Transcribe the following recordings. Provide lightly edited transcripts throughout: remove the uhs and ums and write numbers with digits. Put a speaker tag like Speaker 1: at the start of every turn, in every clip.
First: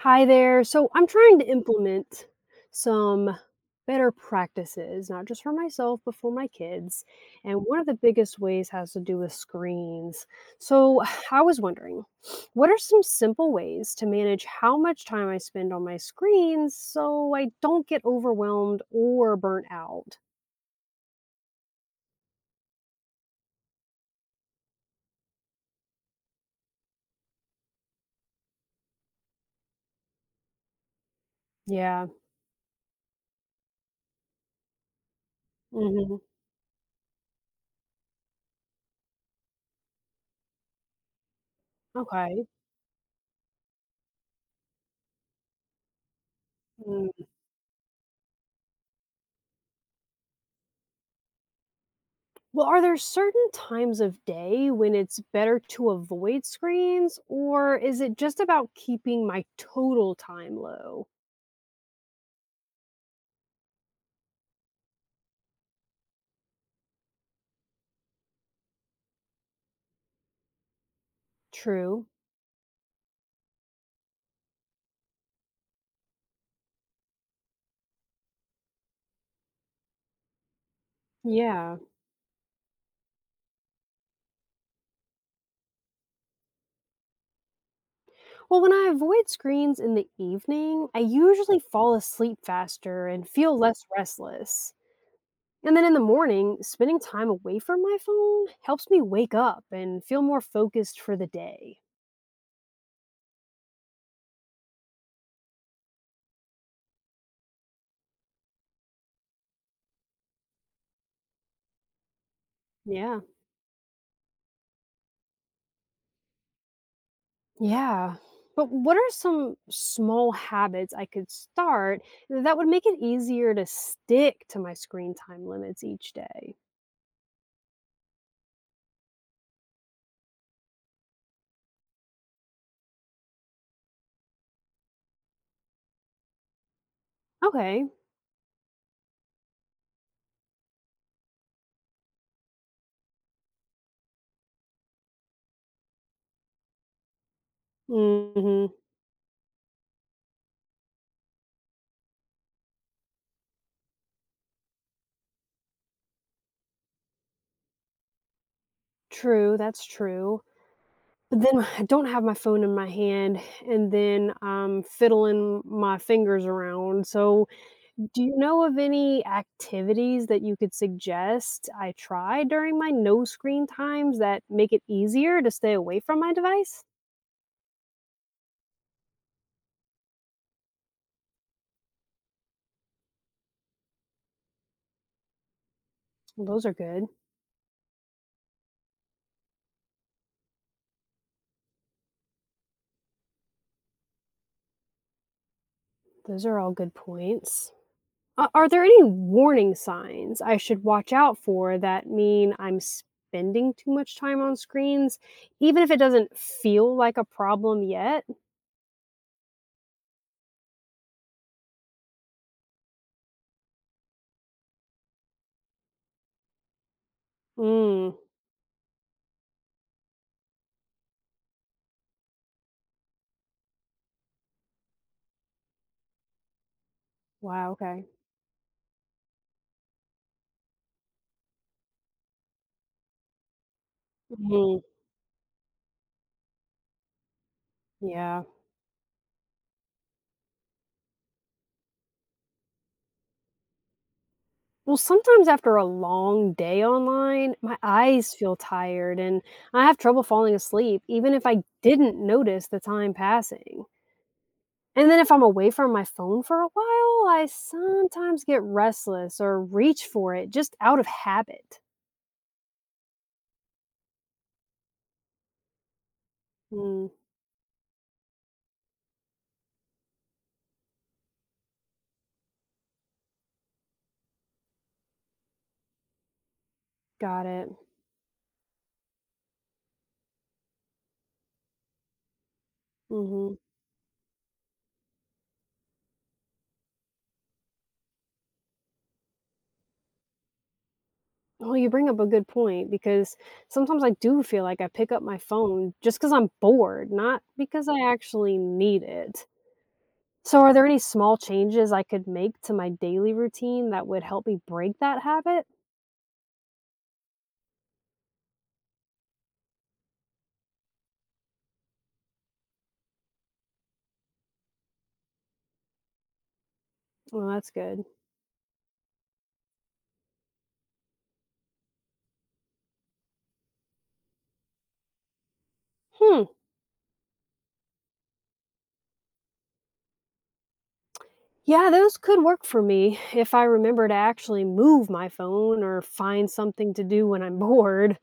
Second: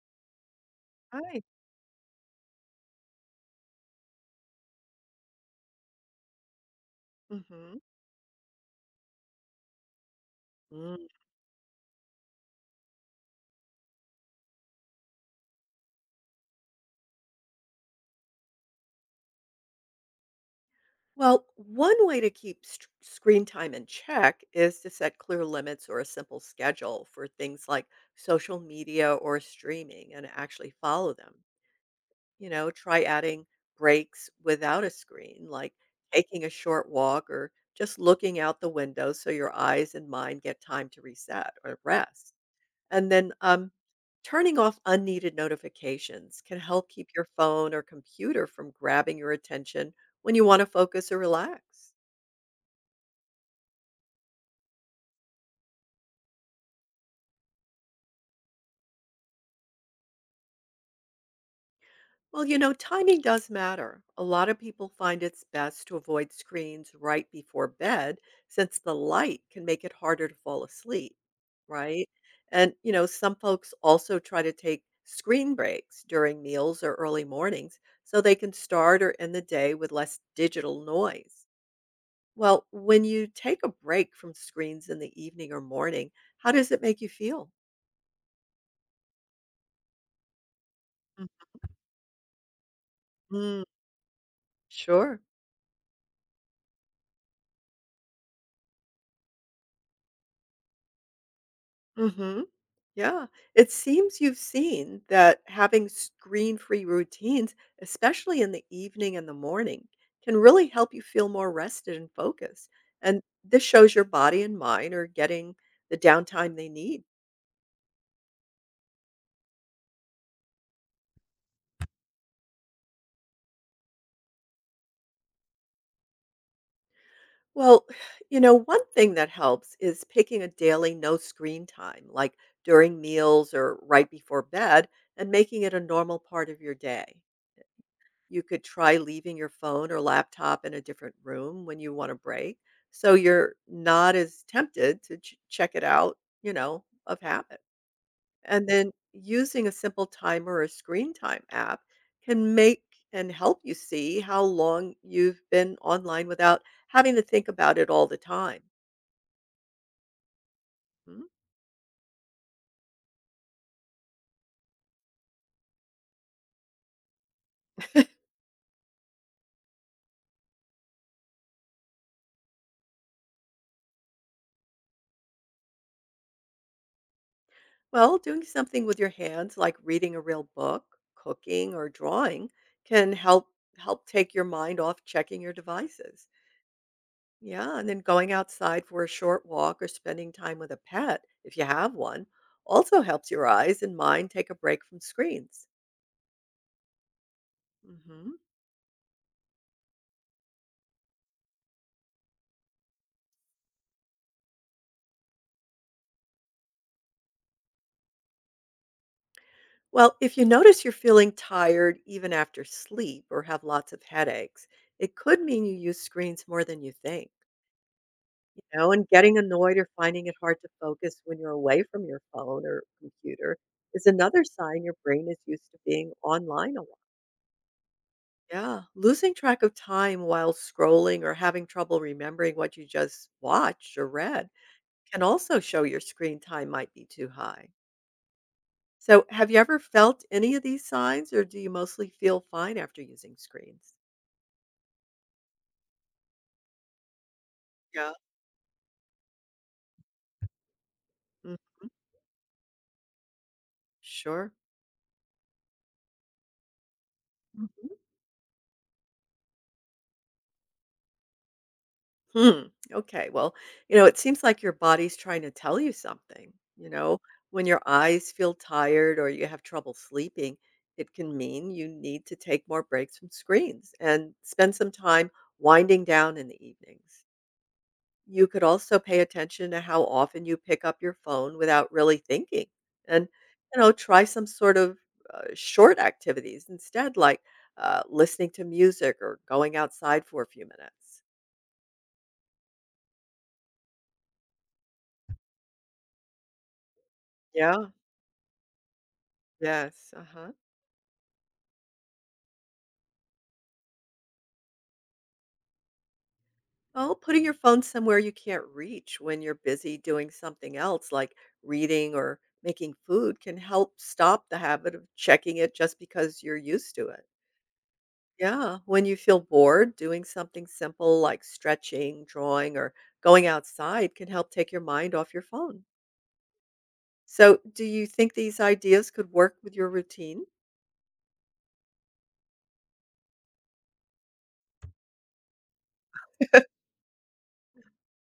Speaker 1: Hi there. So I'm trying
Speaker 2: Right.
Speaker 1: to implement some better practices, not just for myself, but for my kids. And one
Speaker 2: Mhm.
Speaker 1: of the biggest ways has to do with screens. So
Speaker 2: Mm.
Speaker 1: I was wondering, what are some simple ways to manage how much time I spend on my screens so I don't get overwhelmed or burnt out?
Speaker 2: Well, one way to keep screen time in check is to set clear limits or a simple schedule for things like social media or streaming and actually follow them.
Speaker 1: Yeah.
Speaker 2: You know, try adding breaks without a screen, like
Speaker 1: Hmm.
Speaker 2: taking a short walk or just looking out the window so your eyes and mind get time to reset or rest.
Speaker 1: Okay.
Speaker 2: And then, um, Turning off unneeded notifications can help keep
Speaker 1: Hmm.
Speaker 2: your phone or computer from grabbing your attention when you want to focus or relax.
Speaker 1: Well, are there certain times of day when it's better to avoid screens, or is it just about keeping my total time low?
Speaker 2: Well, you know, timing does matter. A lot of people find it's best to avoid screens right before bed since the light can make it harder to fall asleep,
Speaker 1: True.
Speaker 2: right? And, you know, some folks also try to take screen breaks during meals or early mornings so they can start or end the day with less digital noise.
Speaker 1: Yeah.
Speaker 2: Well, when you take a break from screens in the evening or morning, how does it make you feel?
Speaker 1: Well, when I avoid screens in the evening, I usually fall asleep faster and feel
Speaker 2: Mhm.
Speaker 1: less restless.
Speaker 2: Sure.
Speaker 1: And then in the morning, spending time away from my phone helps me wake up and feel more focused for the day.
Speaker 2: Mhm. Yeah. It seems you've seen that having screen-free routines, especially in the evening and the morning, can really help you feel more rested and focused.
Speaker 1: Yeah.
Speaker 2: And this shows your body and mind are getting the downtime they need.
Speaker 1: Yeah. But what are some small habits I could start that would make it easier to stick to my screen time limits each day?
Speaker 2: Well, you know, one thing that helps is picking a daily no screen time, like during meals or right before bed, and making it a normal part of your day.
Speaker 1: Okay.
Speaker 2: You could try leaving your phone or laptop in a different room when you want a break, so you're not as tempted to check it out, you know, of habit. And
Speaker 1: Hmm.
Speaker 2: then using a simple timer or screen time app can make and help you see how long you've been online without having to think about it all the time.
Speaker 1: True. That's true.
Speaker 2: Mm.
Speaker 1: But then I don't have my phone in my hand and then I'm fiddling my fingers around. So, do you know of any activities that you could suggest I try during my no screen times that make it easier to stay away from my device?
Speaker 2: Well, doing something with your hands like reading a real book, cooking or drawing can help take your mind off checking your devices.
Speaker 1: Well, those are good.
Speaker 2: Yeah, and then going outside for a short walk or spending time with a pet if you have one also helps your eyes and mind take a break from screens.
Speaker 1: Those are all good points.
Speaker 2: Mhm.
Speaker 1: A are there any warning signs I should watch out for that mean I'm spending too much time on screens, even if it doesn't feel like a problem yet?
Speaker 2: Well, if you notice you're feeling tired even after sleep or have lots of headaches, it could mean you use screens more than you think.
Speaker 1: Mm.
Speaker 2: You know, and getting annoyed or finding it hard to focus when you're away from your phone or computer is another sign your brain is used to being online a lot.
Speaker 1: Wow, okay.
Speaker 2: Yeah, losing track of time while scrolling or having trouble remembering what you just watched or read
Speaker 1: Mhm.
Speaker 2: can also show your screen time might be too high.
Speaker 1: Yeah.
Speaker 2: So, have you ever felt any of these signs or do you mostly feel fine after using screens?
Speaker 1: Well, sometimes after a long day online, my
Speaker 2: Yeah.
Speaker 1: eyes feel tired and I have trouble falling asleep, even if
Speaker 2: Hmm.
Speaker 1: I didn't notice the time passing.
Speaker 2: Sure.
Speaker 1: And then if I'm away from my phone for a while, I
Speaker 2: Mhm.
Speaker 1: sometimes get restless or reach for it just out of habit.
Speaker 2: Hmm. Okay. Well, you know, it seems like your body's trying to tell you something. You
Speaker 1: Mm,
Speaker 2: know, when your eyes feel tired or you have trouble sleeping, it can mean you need to take more breaks from screens and spend some time winding down in the evenings.
Speaker 1: got it.
Speaker 2: You could also pay attention to how often you pick up your phone without really thinking and,
Speaker 1: Hmm.
Speaker 2: you know, try some sort of short activities instead, like listening to music or going outside for a few minutes.
Speaker 1: Well, you bring up a good point because sometimes I do feel like I pick up my phone just because I'm bored, not
Speaker 2: Yeah.
Speaker 1: because I actually need it.
Speaker 2: Yes, uh-huh.
Speaker 1: So, are there any small changes I could make to my daily routine that would help me break that habit?
Speaker 2: Oh, putting your phone somewhere you can't reach when you're busy doing something else like reading or making food can help stop the habit of checking it just because you're used to it.
Speaker 1: Well, that's good.
Speaker 2: Yeah, when you feel bored, doing something simple like stretching, drawing, or going outside can help take your mind off your phone.
Speaker 1: Hmm.
Speaker 2: So, do you think these ideas could work with your routine?
Speaker 1: Yeah, those could work for me if I remember to actually move my phone or find something to do when I'm bored.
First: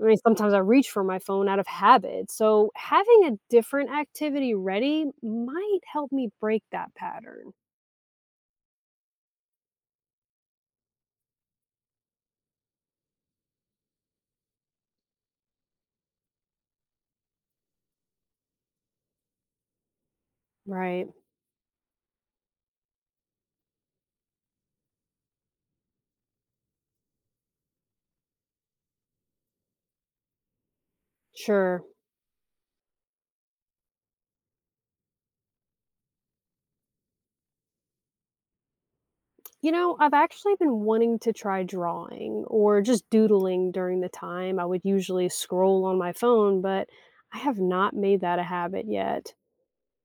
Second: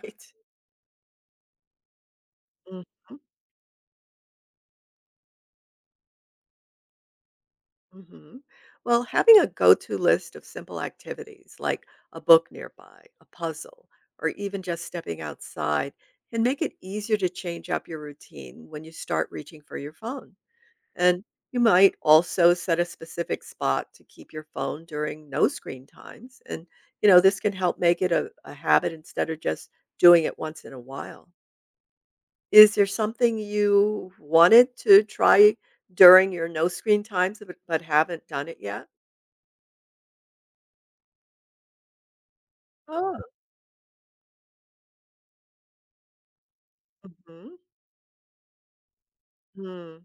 Speaker 1: I mean, sometimes I reach for my phone out of habit. So,
Speaker 2: Mm-hmm.
Speaker 1: having a different activity ready might help me break that pattern.
Speaker 2: Mhm. Well, having a go to list of simple activities like a book nearby, a puzzle, or even just stepping outside can make it easier to change up your routine when you start reaching for your phone.
Speaker 1: Right.
Speaker 2: And you might also set a specific spot to keep your phone during no screen times. And, you know, this can help make it a habit instead of just doing it once in a while.
Speaker 1: Sure.
Speaker 2: Is there something you wanted to try during your no screen times but haven't done it yet?
Speaker 1: You know, I've actually been wanting to try drawing or just
Speaker 2: Oh,
Speaker 1: doodling during the time I would usually scroll on my phone, but I
Speaker 2: mhm,
Speaker 1: have not made that a habit yet.
Speaker 2: mm,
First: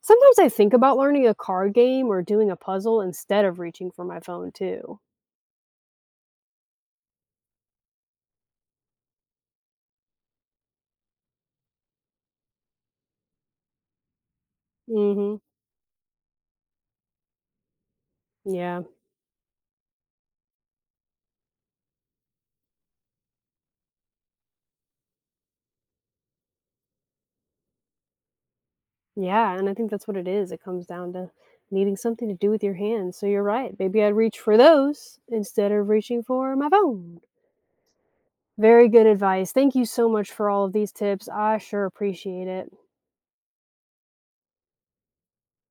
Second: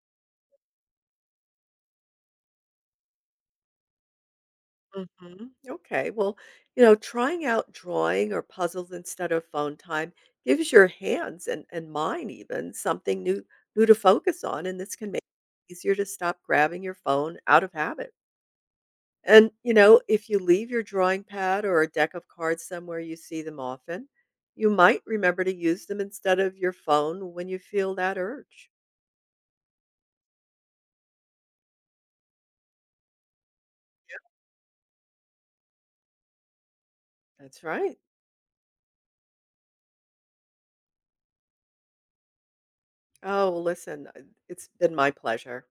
Speaker 1: Sometimes I think about learning a card game or doing a puzzle instead of reaching for my phone too.
Speaker 2: mhm. Okay, well, you know, trying out drawing or puzzles instead of phone time gives your hands and mine even something new new to focus on, and this can make
Speaker 1: Mhm.
Speaker 2: it easier to stop grabbing your phone out of habit.
Speaker 1: Yeah.
Speaker 2: And, you know, if you leave your drawing pad or a deck of cards somewhere you see them often, you might remember to use them instead of your phone when you feel that urge.
Speaker 1: Yeah, and I think that's what it is. It comes down to needing something to do with your hands. So you're right. Maybe I'd reach for those instead of reaching for my phone.
Speaker 2: That's right.
Speaker 1: Very good advice. Thank you so much for all of these tips. I sure appreciate it.
Speaker 2: Oh, well, listen, it's been my pleasure.